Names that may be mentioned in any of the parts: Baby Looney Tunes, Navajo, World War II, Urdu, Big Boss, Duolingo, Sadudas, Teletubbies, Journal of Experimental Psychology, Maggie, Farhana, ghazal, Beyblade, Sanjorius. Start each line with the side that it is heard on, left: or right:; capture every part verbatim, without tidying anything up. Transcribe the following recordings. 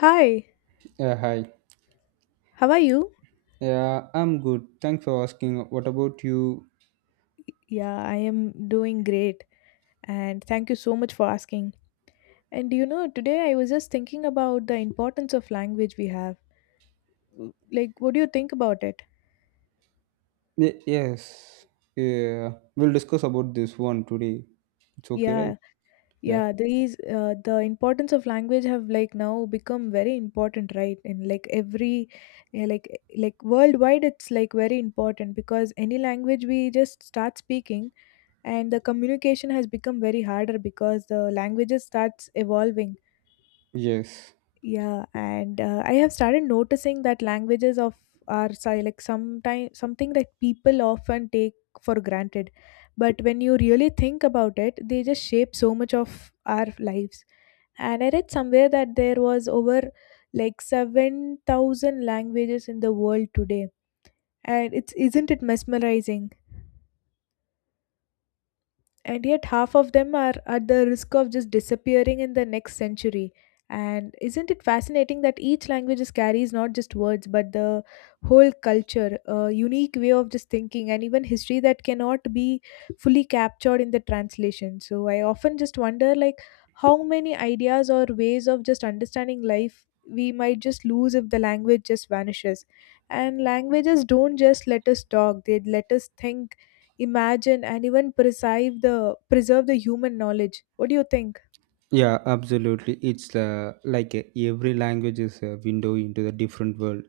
left: Hi,
right: Yeah, hi.
left: how are you?
right: Yeah, I'm good. Thanks for asking. What about you?
left: Yeah, I am doing great and thank you so much for asking. And you know, today I was just thinking about the importance of language we have. Like, what do you think about it?
right: Ye- Yes. Yeah, we'll discuss about this one today. It's okay, right?
left: Yeah,
right: Yeah.
left: yeah, these uh, the importance of language have like now become very important, right? And like every yeah, like like worldwide it's like very important because any language we just start speaking and the communication has become very harder because the languages starts evolving.
right: Yes.
left: Yeah, and uh, I have started noticing that languages of are si- like sometime something that people often take for granted, but when you really think about it, they just shape so much of our lives. And I read somewhere that there was over like seven thousand languages in the world today, and it's isn't it mesmerizing? And yet half of them are at the risk of just disappearing in the next century, and isn't it fascinating that each language just carries not just words but the whole culture, a unique way of just thinking and even history that cannot be fully captured in the translation? So I often just wonder like how many ideas or ways of just understanding life we might just lose if the language just vanishes. And languages don't just let us talk, they let us think, imagine and even preserve the preserve the human knowledge. What do you think?
right: Yeah, absolutely. It's uh, like uh, every language is a window into the different world.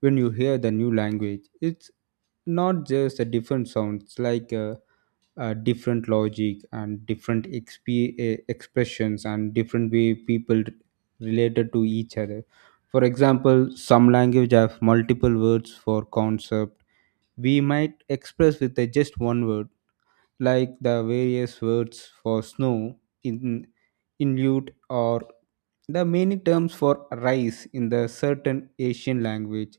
right: When you hear the new language, it's not just the different sounds. Like uh, uh, different logic and different exp- eh, expressions and different way people r- related to each other. For example, some language have multiple words for concept we might express with a just one word, like the various words for snow in inlute, or the many terms for rice in the certain asian language.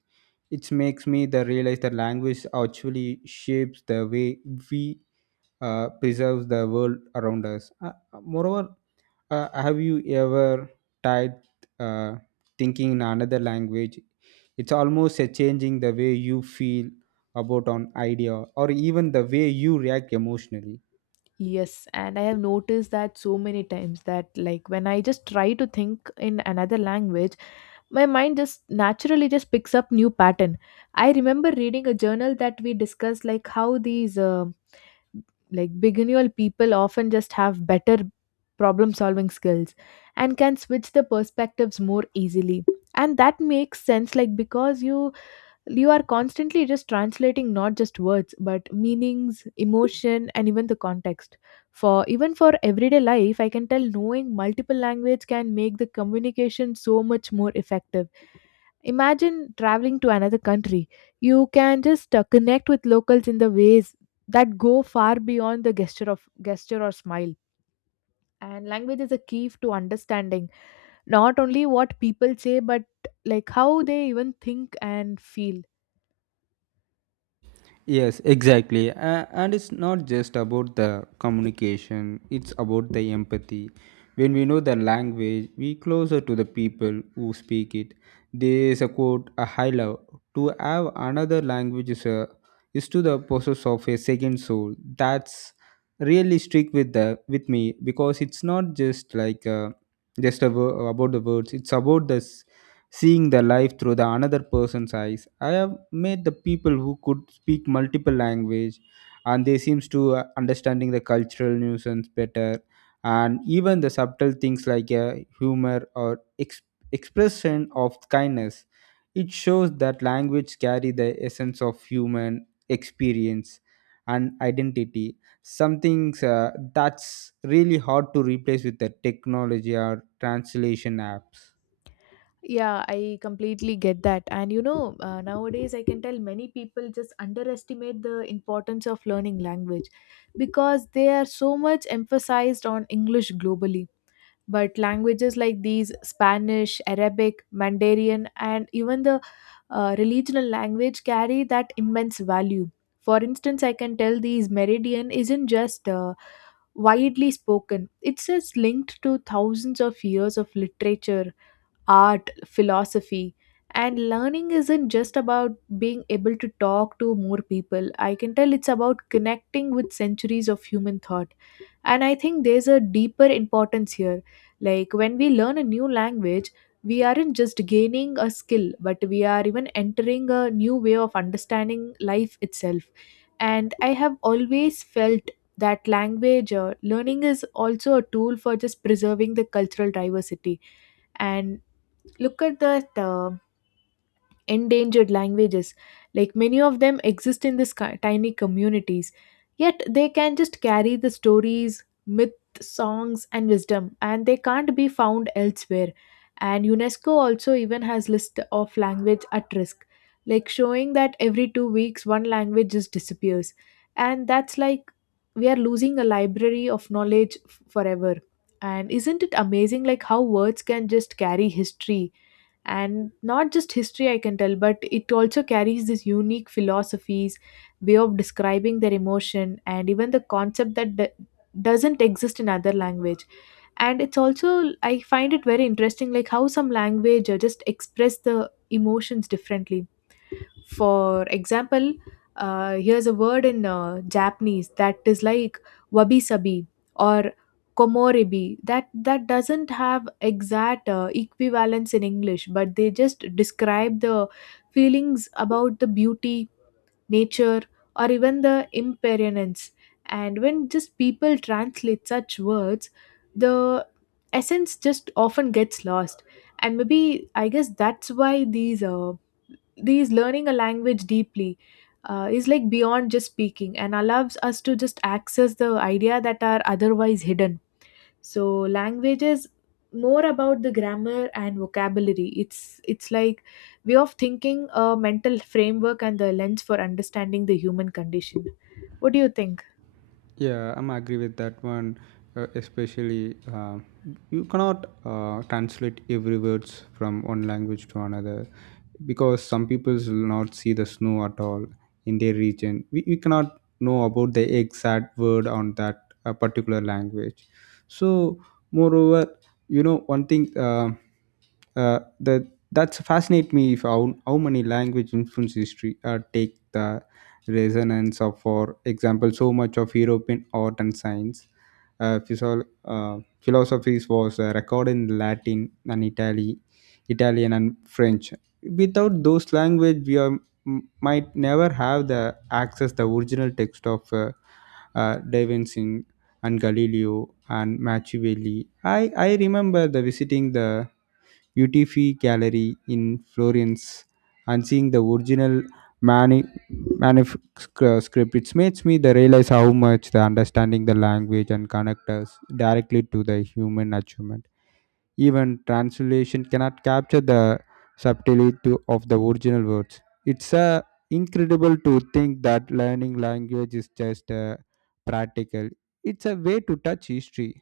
right: It makes me the realize that language actually shapes the way we uh, preserves the world around us. Uh, uh, moreover, uh, have you ever tried uh, thinking in another language? It's almost a changing the way you feel about an idea or even the way you react emotionally.
left: Yes, and I have noticed that so many times that like when I just try to think in another language, my mind just naturally just picks up new pattern. I remember reading a journal that we discussed like how these uh, like beginner people often just have better problem solving skills and can switch the perspectives more easily. And that makes sense like because you you are constantly just translating not just words but meanings, emotion and even the context. For even for everyday life, I can tell knowing multiple language can make the communication so much more effective. Imagine traveling to another country, you can just uh, connect with locals in the ways that go far beyond the gesture of gesture or smile. And language is a key to understanding not only what people say but like how they even think and feel.
right: Yes, exactly. A- and it's not just about the communication, it's about the empathy. When we know the language, we closer to the people who speak it. There is a quote, a high love. To have another language is, a, is to the process of a second soul. That's really stick with the with me because it's not just like uh, just a, wo- about the words. It's about this seeing the life through the another person's eyes. I have met the people who could speak multiple language, and they seems to uh, understanding the cultural nuisance better, and even the subtle things like uh, humor or ex- expression of kindness. It shows that language carry the essence of human experience and identity, something uh, that's really hard to replace with the technology or translation apps.
left: Yeah, I completely get that. And you know, uh, nowadays I can tell many people just underestimate the importance of learning language because they are so much emphasized on English globally. But languages like these Spanish, Arabic, Mandarin, and even the uh, regional language carry that immense value. For instance, I can tell these Meridian isn't just uh, widely spoken, it's just linked to thousands of years of literature, art, philosophy. And learning isn't just about being able to talk to more people. I can tell it's about connecting with centuries of human thought. And I think there's a deeper importance here. Like when we learn a new language, we aren't just gaining a skill, but we are even entering a new way of understanding life itself. And I have always felt that language uh, learning is also a tool for just preserving the cultural diversity. And look at that uh, endangered languages, like many of them exist in this ki- tiny communities, yet they can just carry the stories, myth, songs and wisdom, and they can't be found elsewhere. And UNESCO also even has list of language at risk, like showing that every two weeks one language just disappears, and that's like we are losing a library of knowledge f- forever. And isn't it amazing like how words can just carry history? And not just history, I can tell, but it also carries this unique philosophies, way of describing their emotion and even the concept that d- doesn't exist in other language. And it's also I find it very interesting like how some language uh, just express the emotions differently. For example, uh, here's a word in uh, Japanese that is like wabi sabi or komoribi that that doesn't have exact uh, equivalence in English, but they just describe the feelings about the beauty, nature, or even the impermanence. And when just people translate such words, the essence just often gets lost. And maybe I guess that's why these uh, these learning a language deeply uh, is like beyond just speaking and allows us to just access the idea that are otherwise hidden. So language is more about the grammar and vocabulary, it's it's like way of thinking, a mental framework and the lens for understanding the human condition. What do you think?
right: Yeah, I'm agree with that one. Uh, especially, uh, you cannot uh, translate every words from one language to another because some people will not see the snow at all in their region. We, we cannot know about the exact word on that uh, particular language. So moreover, you know one thing, uh, uh, that that's fascinate me if how, how many language influence history. Uh, take the resonance of, for example, so much of european art and science. Uh, physio- uh, philosophies was uh, recorded in latin and italy italian and french. Without those language we are m- might never have the access the original text of uh, uh, Da Vinci and Galileo and Machiavelli. I, I remember the visiting the U T F gallery in Florence and seeing the original mani- manuscript. It makes me the realize how much the understanding the language and connect us directly to the human achievement. Even translation cannot capture the subtlety of the original words. It's uh, incredible to think that learning language is just uh, practical. It's a way to touch history,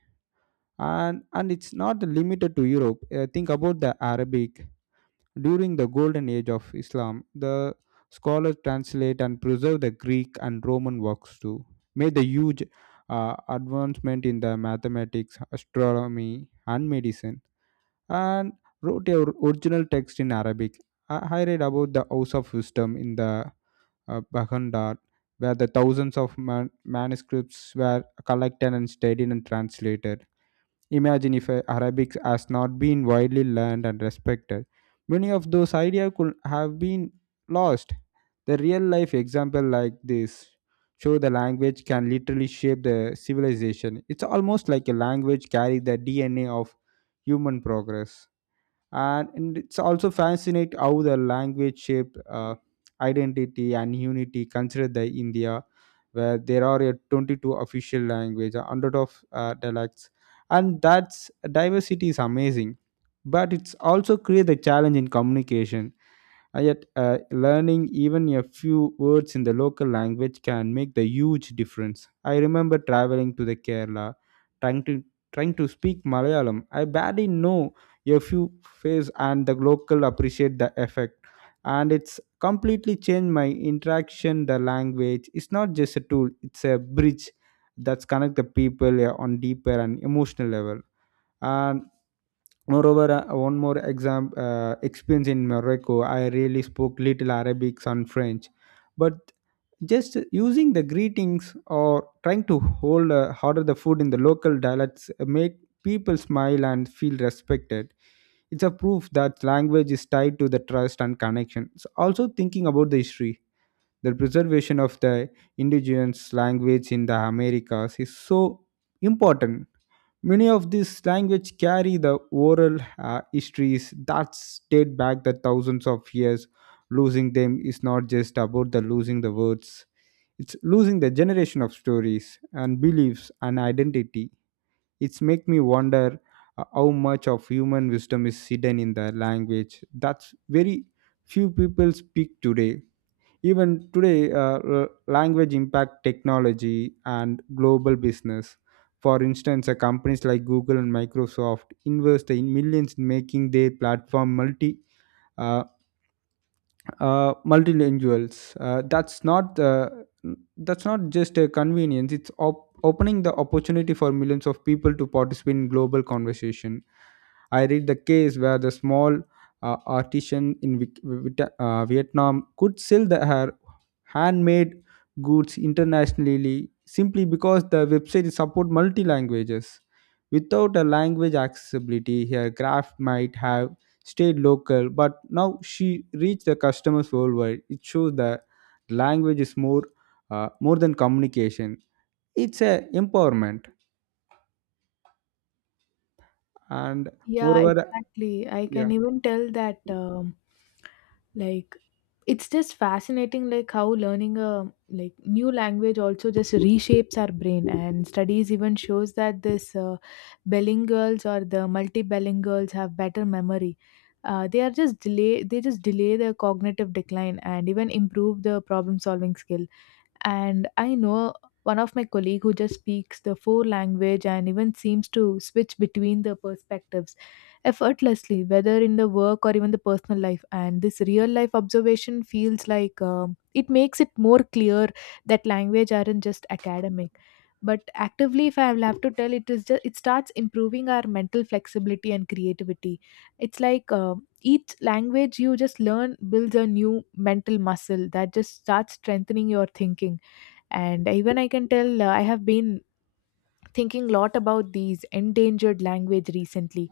right: and and it's not limited to Europe. Uh, think about the Arabic during the golden age of Islam. The scholars translate and preserve the Greek and Roman works too. Made the huge uh, advancement in the mathematics, astronomy, and medicine, and wrote a original text in Arabic. I I read about the House of Wisdom in the uh, Baghdad, where the thousands of man- manuscripts were collected and studied and translated. Imagine if uh, Arabic has not been widely learned and respected. Many of those ideas could have been lost. The real life example like this show the language can literally shape the civilization. It's almost like a language carry the D N A of human progress, and, and it's also fascinating how the language shaped uh, identity and unity. Considered the india, where there are a twenty-two official language, a hundred of uh, dialects, and that's diversity is amazing, but it's also create a challenge in communication. uh, Yet, uh, learning even a few words in the local language can make the huge difference. I remember traveling to the Kerala, trying to trying to speak Malayalam. I barely know a few phrases, and the local appreciate the effect. And it's completely changed my interaction. The language is not just a tool; it's a bridge that's connect the people uh, on deeper and emotional level. And moreover, uh, one more exam uh, experience in Morocco, I really spoke little Arabic and French, but just using the greetings or trying to hold uh, order the food in the local dialects make people smile and feel respected. It's a proof that language is tied to the trust and connection. So also thinking about the history, the preservation of the indigenous language in the Americas is so important. Many of these languages carry the oral uh, histories that date back the thousands of years. Losing them is not just about the losing the words; it's losing the generation of stories and beliefs and identity. It's make me wonder uh, how much of human wisdom is hidden in the language that's very few people speak today. Even today, uh, l- language impact technology and global business. For instance, uh, companies like Google and Microsoft invest in millions in making their platform multi uh, uh, multilinguals. Uh, that's not the that's not just a convenience. It's op- opening the opportunity for millions of people to participate in global conversation. I read the case where the small uh, artisan in Vic- Vita- uh, Vietnam could sell the, her handmade goods internationally simply because the website support multi languages. Without a language accessibility, her craft might have stayed local, but now she reached the customers worldwide. It shows that language is more uh, more than communication. It's a empowerment, and
left: Yeah,
right: moreover,
left: exactly, I
right: yeah,
left: can even tell that um, like it's just fascinating like how learning a like new language also just reshapes our brain, and studies even shows that this uh, bilinguals or the multibilinguals have better memory. Uh, they are just delay, they just delay the cognitive decline and even improve the problem solving skill. And I know one of my colleague who just speaks the four language and even seems to switch between the perspectives effortlessly, whether in the work or even the personal life. And this real life observation feels like um, it makes it more clear that language aren't just academic but actively, if I will have to tell, it is just it starts improving our mental flexibility and creativity. It's like um each language you just learn builds a new mental muscle that just starts strengthening your thinking. And even I can tell, uh, I have been thinking lot about these endangered language recently,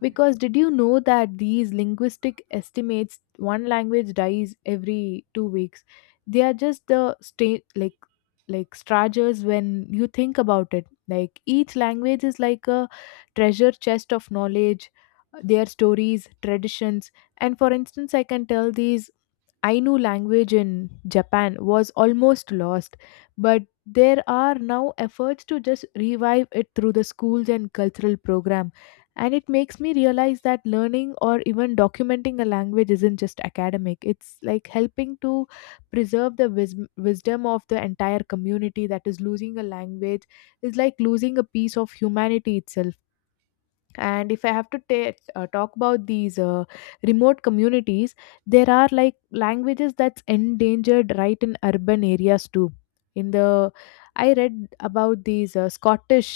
left: because did you know that these linguistic estimates one language dies every two weeks? They are just the state like like treasures. When you think about it, like each language is like a treasure chest of knowledge, their stories, traditions. And for instance, I can tell these Ainu language in Japan was almost lost, but there are now efforts to just revive it through the schools and cultural program. And it makes me realize that learning or even documenting a language isn't just academic, it's like helping to preserve the wis- wisdom of the entire community. That is, losing a language is like losing a piece of humanity itself. And if I have to ta- uh, talk about these uh, remote communities, there are like languages that's endangered right in urban areas too. In the I read about these uh, Scottish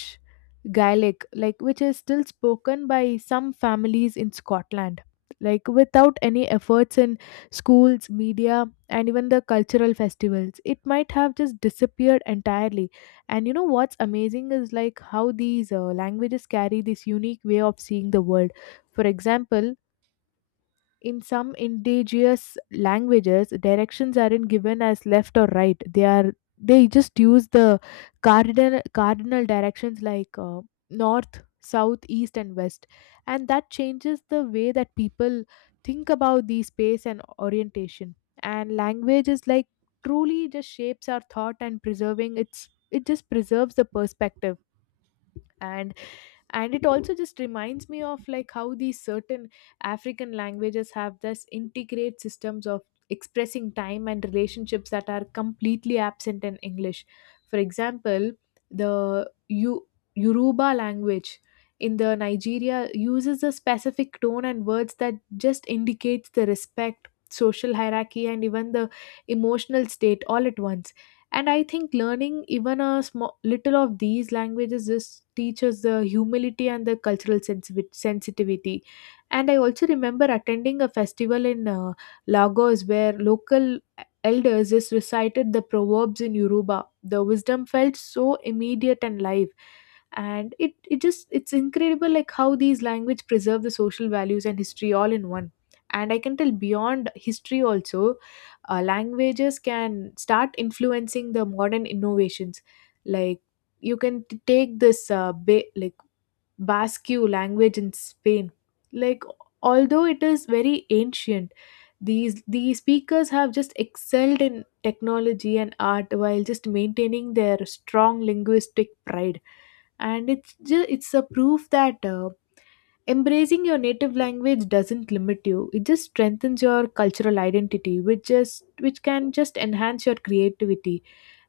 left: Gaelic, like which is still spoken by some families in Scotland. Like without any efforts in schools, media and even the cultural festivals, it might have just disappeared entirely. And you know what's amazing is like how these uh, languages carry this unique way of seeing the world. For example, in some indigenous languages, directions aren't given as left or right. They are they just use the cardinal cardinal directions like uh, north, south, east, and west, and that changes the way that people think about the space and orientation. And language is like truly just shapes our thought, and preserving its it just preserves the perspective. And and it also just reminds me of like how these certain African languages have this integrate systems of expressing time and relationships that are completely absent in English. For example, the U- yoruba language in the Nigeria uses a specific tone and words that just indicates the respect, social hierarchy and even the emotional state all at once. And I think learning even a small little of these languages just teaches the humility and the cultural sensibi- sensitivity. And I also remember attending a festival in uh, Lagos where local elders just recited the proverbs in Yoruba. The wisdom felt so immediate and live. And it, it just it's incredible like how these language preserve the social values and history all in one. And I can tell beyond history also, uh, languages can start influencing the modern innovations. Like you can t- take this uh, ba- like Basque language in Spain. Like although it is very ancient, these these speakers have just excelled in technology and art while just maintaining their strong linguistic pride. And it's just it's a proof that uh, embracing your native language doesn't limit you. It just strengthens your cultural identity, which just which can just enhance your creativity.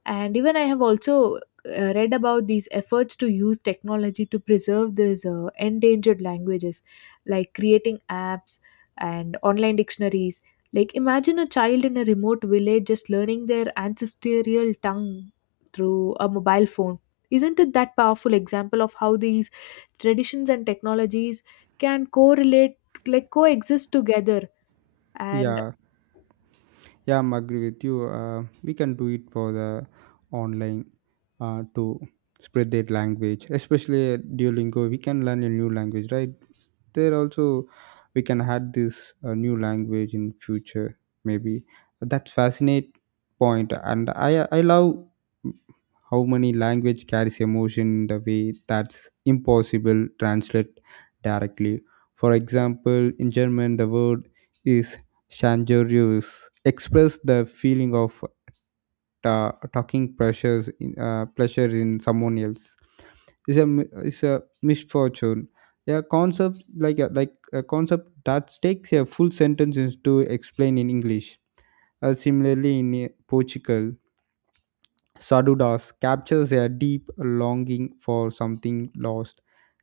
left: And even I have also uh, read about these efforts to use technology to preserve these uh, endangered languages, like creating apps and online dictionaries. Like imagine a child in a remote village just learning their ancestral tongue through a mobile phone. Isn't it that powerful example of how these traditions and technologies can correlate, like coexist together. And
right: yeah. Yeah, I'm agree with you. Uh, we can do it for the online uh, to spread that language, especially at Duolingo. We can learn a new language, right? There also we can add this uh, new language in future, maybe. That's fascinate point, and I I love how many language carries emotion in the way that's impossible translate directly. For example, in German, the word is Sanjorius express the feeling of ta- talking pressures in, uh, pleasures in someone else. It's a m- it's a misfortune. A concept like a, like a concept that takes a full sentence is to explain in English. Uh, similarly, in uh, Portugal, Sadudas captures a deep longing for something lost.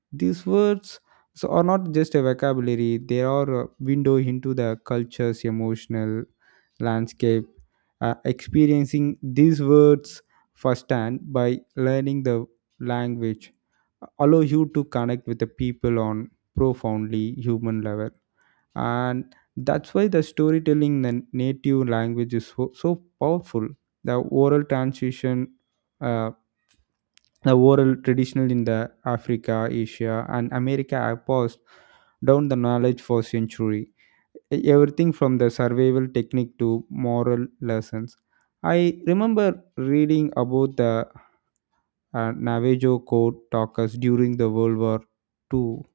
right: These words so are not just a vocabulary, they are a window into the culture's emotional landscape. Uh, experiencing these words firsthand by learning the language uh, allow you to connect with the people on profoundly human level. And that's why the storytelling in the native language is so, so powerful. The oral transition uh, the oral traditional in the Africa, Asia, and America have passed down the knowledge for century. E, Everything from the survival technique to moral lessons. I remember reading about the uh, Navajo code talkers during the World War the second,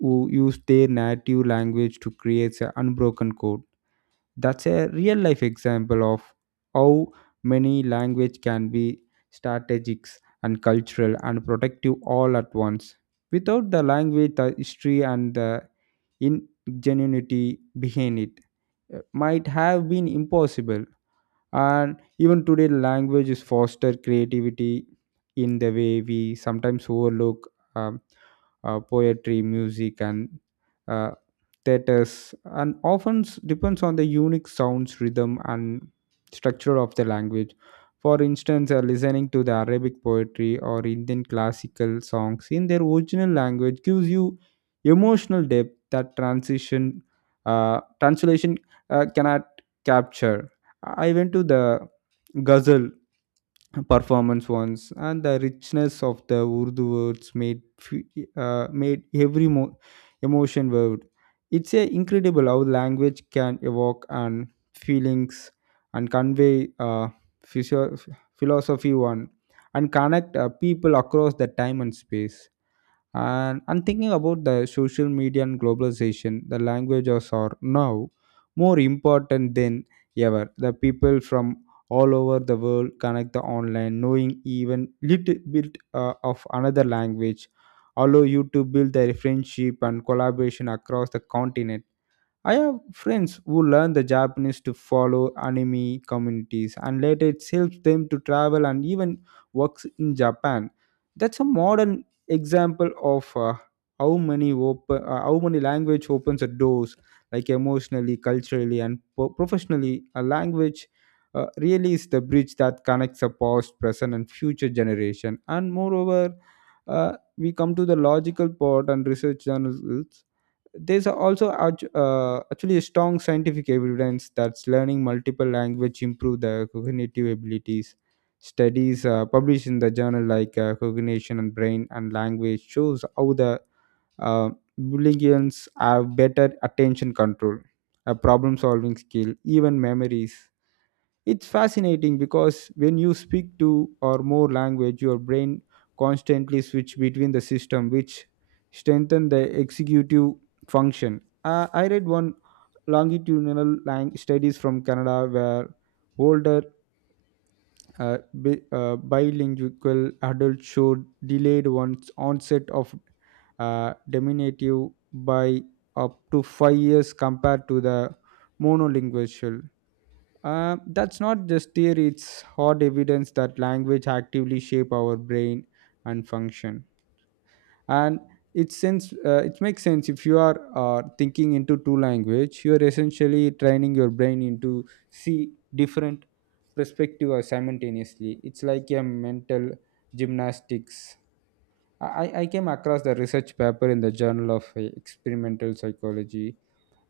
right: who used their native language to create an unbroken code. That's a real life example of how many language can be strategic and cultural and protective all at once. Without the language, the history and the ingenuity behind it uh, might have been impossible. And even today language is foster creativity in the way we sometimes overlook. um, uh, Poetry, music, and uh, theaters and often s- depends on the unique sounds, rhythm, and structure of the language. For instance, uh, listening to the arabic poetry or indian classical songs in their original language gives you emotional depth that transition uh, translation uh, cannot capture. I went to the ghazal performance once, and the richness of the Urdu words made fe- uh, made every mo- emotion word. It's a incredible how language can evoke and feelings and convey uh, physio- philosophy one and connect uh, people across the time and space. And I'm thinking about the social media and globalization, the languages are now more important than ever. The people from all over the world connect the online, knowing even little bit uh, of another language, allow you to build their friendship and collaboration across the continent. I have friends who learn the Japanese to follow anime communities, and later it helps them to travel and even works in Japan. That's a modern example of uh, how many open, uh, how many language opens the doors, like emotionally, culturally, and po- professionally. A language uh, really is the bridge that connects the past, present and future generation. And moreover, uh, we come to the logical part and research journals. There's also act- uh, actually a strong scientific evidence that learning multiple language improve the cognitive abilities. Studies uh, published in the journal like uh, cognition and brain and language shows how the uh, billions have better attention control, uh, problem solving skill, even memories. It's fascinating because when you speak two or more language, your brain constantly switch between the system, which strengthen the executive function. Uh, I read one longitudinal lang- studies from Canada where older uh, bi- uh, bilingual adults showed delayed one's onset of uh, diminutive by up to five years compared to the monolingual. Uh, that's not just theory, it's hard evidence that language actively shape our brain and function. And it sense uh, it makes sense if you are uh, thinking into two language, you are essentially training your brain into see different perspective uh, simultaneously. It's like a mental gymnastics. I, I I came across the research paper in the Journal of uh, Experimental Psychology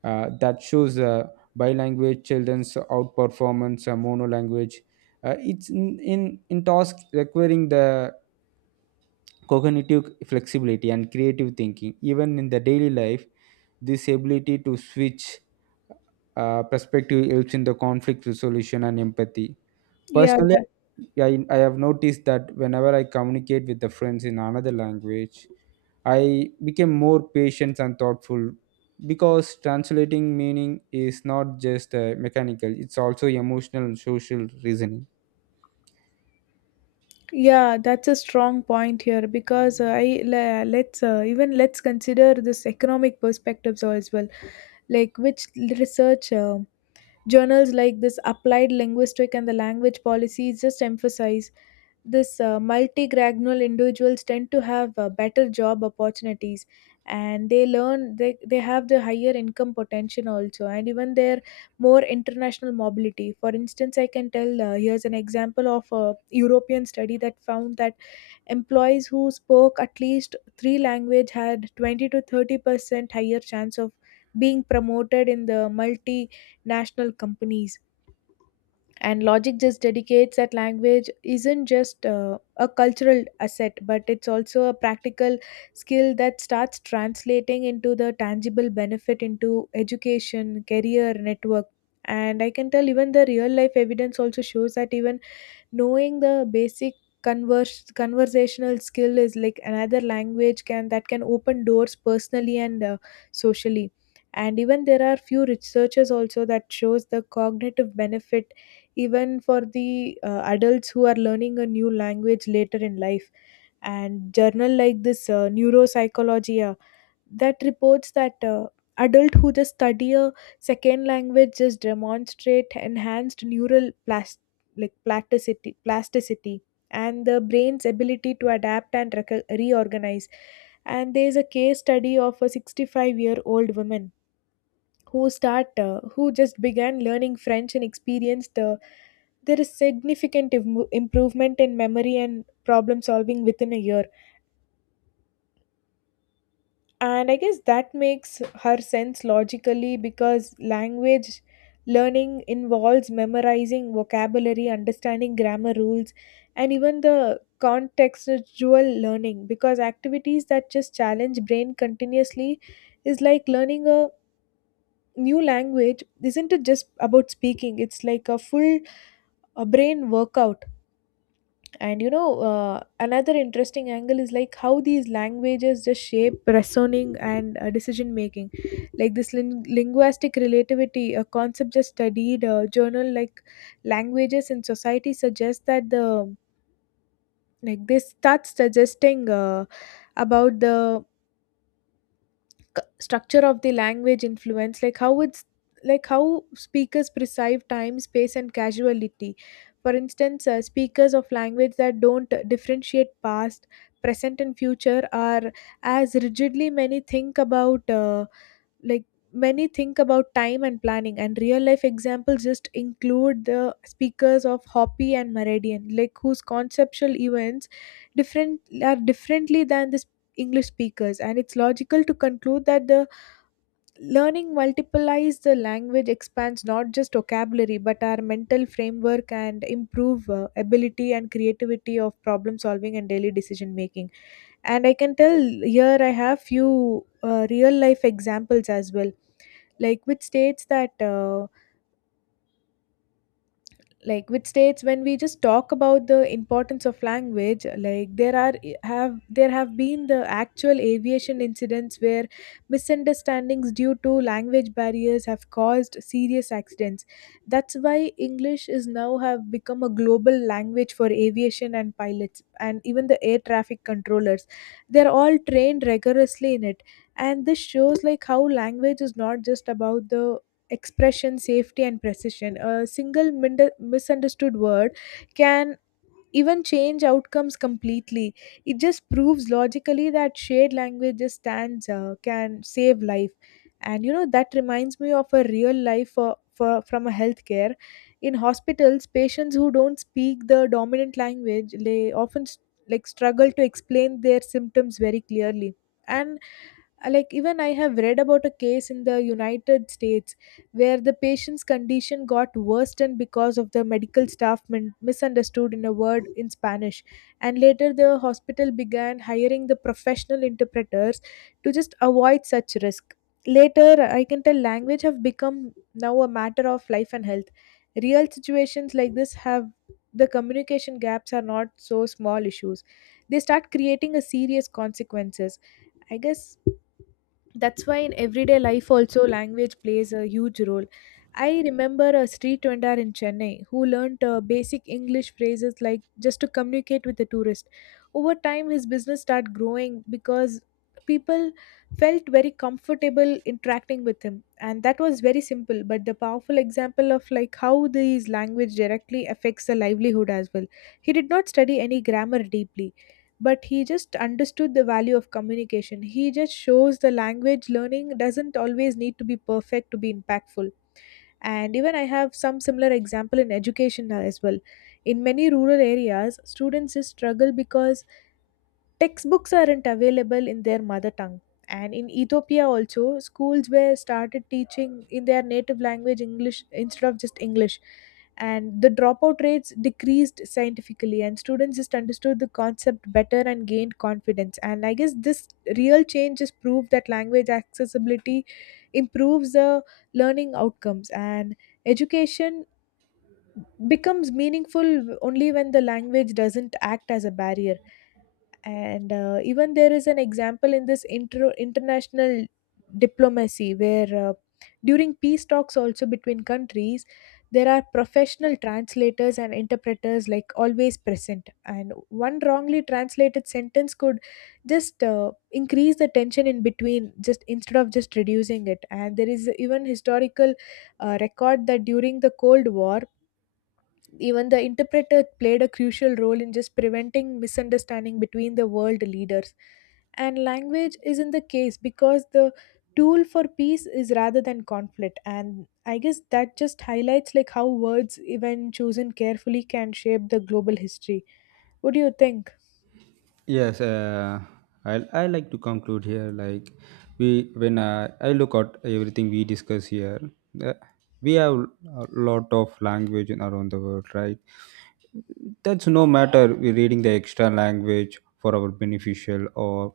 right: uh, that shows uh, bilanguage children's outperformance uh, monolanguage. Uh, it's in, in, in task requiring the cognitive flexibility and creative thinking. Even in the daily life, this ability to switch uh, perspective helps in the conflict resolution and empathy. Personally, I, I have noticed that whenever I communicate with the friends in another language, I became more patient and thoughtful because translating meaning is not just uh, mechanical, it's also emotional and social reasoning.
left: yeah, that's a strong point here because uh, I le- let's uh, even let's consider this economic perspectives as well, like which research uh, journals like this applied linguistic and the language policies just emphasize this uh, multigranular individuals tend to have uh, better job opportunities, and they learn, they, they have the higher income potential also, and even their more international mobility. For instance, I can tell, uh, here's an example of a european study that found that employees who spoke at least three language had twenty to thirty percent higher chance of being promoted in the multinational companies. And logic just dedicates that language isn't just uh, a cultural asset but it's also a practical skill that starts translating into the tangible benefit into education career network. And I can tell, even the real life evidence also shows that even knowing the basic converse, conversational skill is like another language can that can open doors personally and uh, socially. And even there are few researchers also that shows the cognitive benefit even for the uh, adults who are learning a new language later in life. And journal like this uh, neuropsychology uh, that reports that uh, adult who just study a second language just demonstrate enhanced neural plas- like plasticity plasticity, and the brain's ability to adapt and rec- reorganize. And there is a case study of a sixty-five year old woman who start uh, who just began learning french and experienced, uh, there is significant im- improvement in memory and problem solving within a year. And I guess that makes her sense logically because language learning involves memorizing vocabulary, understanding grammar rules, and even the contextual learning because activities that just challenge brain continuously is like learning a new language, isn't it just about speaking, it's like a full a brain workout. And you know, uh, another interesting angle is like how these languages just shape reasoning and uh, decision making, like this lin- linguistic relativity, a concept just studied a journal like languages in society suggests that the, like this starts suggesting uh, about the structure of the language influence like how it's, like how speakers perceive time space and casuality. For instance, uh, speakers of language that don't differentiate past, present and future are as rigidly many think about, uh, like many think about time and planning. And real life examples just include the speakers of hopi and meridian, like whose conceptual events different are differently than the english speakers. And it's logical to conclude that the learning multiplies the language expands not just vocabulary but our mental framework and improve uh, ability and creativity of problem solving and daily decision making. And I can tell here I have few uh, real life examples as well, like which states that, uh, like with states when we just talk about the importance of language, like there are have, there have been the actual aviation incidents where misunderstandings due to language barriers have caused serious accidents. That's why english is now have become a global language for aviation, and pilots and even the air traffic controllers, they're all trained rigorously in it. And this shows like how language is not just about the expression, safety, and precision. A single mind- misunderstood word can even change outcomes completely. It just proves logically that shared language just stands, uh, can save life. And you know, that reminds me of a real life, uh, for, from a healthcare. In hospitals, patients who don't speak the dominant language they often s- like struggle to explain their symptoms very clearly, and uh, like even I have read about a case in the united states where the patient's condition got worsened because of the medical staff min- misunderstood in a word in spanish, and later the hospital began hiring the professional interpreters to just avoid such risk later. I can tell language have become now a matter of life and health. Real situations like this have, the communication gaps are not so small issues, they start creating a serious consequences. I guess that's why in everyday life also language plays a huge role. I remember a street vendor in chennai who learned uh, basic english phrases like just to communicate with the tourist. Over time his business started growing because people felt very comfortable interacting with him, and that was very simple but the powerful example of like how these language directly affects the livelihood as well. He did not study any grammar deeply, but he just understood the value of communication. He just shows the language learning doesn't always need to be perfect to be impactful. And even I have some similar example in education as well. In many rural areas, students just struggle because textbooks aren't available in their mother tongue. And in Ethiopia, also, schools were started teaching in their native language english instead of just english. And the dropout rates decreased scientifically, and students just understood the concept better and gained confidence. And I guess this real change just proved that language accessibility improves the learning outcomes, and education becomes meaningful only when the language doesn't act as a barrier. And uh, even there is an example in this inter- international diplomacy where, uh, during peace talks also between countries, there are professional translators and interpreters like always present, and one wrongly translated sentence could just uh, increase the tension in between just instead of just reducing it. And there is even historical uh, record that during the cold war even the interpreter played a crucial role in just preventing misunderstanding between the world leaders. And language is in the case because the tool for peace is rather than conflict. And I guess that just highlights like how words, even chosen carefully, can shape the global history. What do you think?
right: Yes, uh, I I like to conclude here. Like we, when uh, I look at everything we discuss here, uh, we have a lot of language in around the world, right? That's no matter we're reading the extra language for our beneficial, or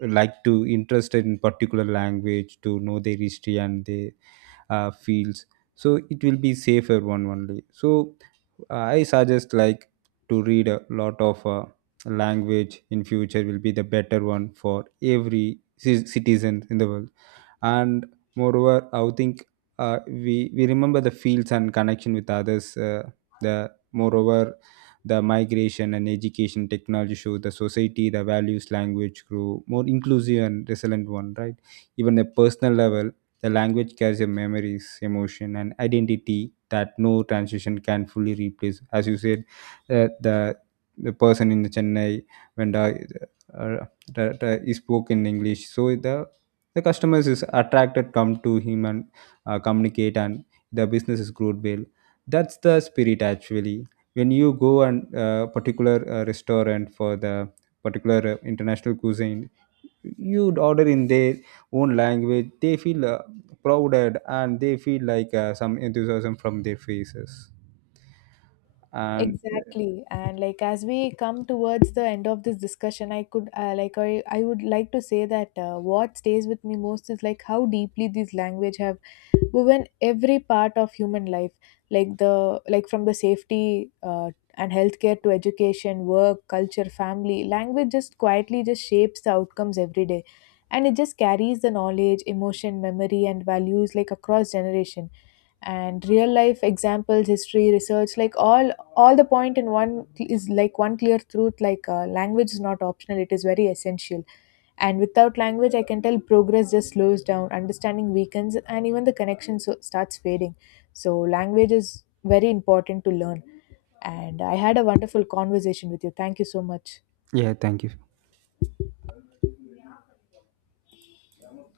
right: like to interested in particular language to know their history and their uh, fields, so it will be safer one only. So uh, I suggest, like, to read a lot of uh, language in future will be the better one for every ci- citizen in the world. And moreover, I would think uh, we we remember the fields and connection with others. uh, the moreover the migration and education technology show the society the values language grew more inclusive and resilient one, right? Even at personal level, the language carries your memories, emotion and identity that no transition can fully replace, as you said. uh, the the person in chennai, when the, uh, the, the, he spoke in english, so the the customers is attracted come to him and uh, communicate, and the business is growed well. That's the spirit actually. When you go and uh, particular uh, restaurant for the particular uh, international cuisine, you order in their own language, they feel uh, prouded, and they feel like uh, some enthusiasm from their faces. And
left: Exactly. And like as we come towards the end of this discussion, I could, uh, like I, I would like to say that uh, what stays with me most is like how deeply these language have woven every part of human life, like the, like from the safety uh, and healthcare to education work culture family language just quietly just shapes the outcomes every day. And it just carries the knowledge emotion memory and values like across generation. And real life examples history research, like all all the point in one is like one clear truth, like uh, language is not optional, it is very essential. And without language I can tell progress just slows down, understanding weakens, and even the connection so starts fading. So language is very important to learn, and I had a wonderful conversation with you. Thank you so much.
right: yeah, thank you.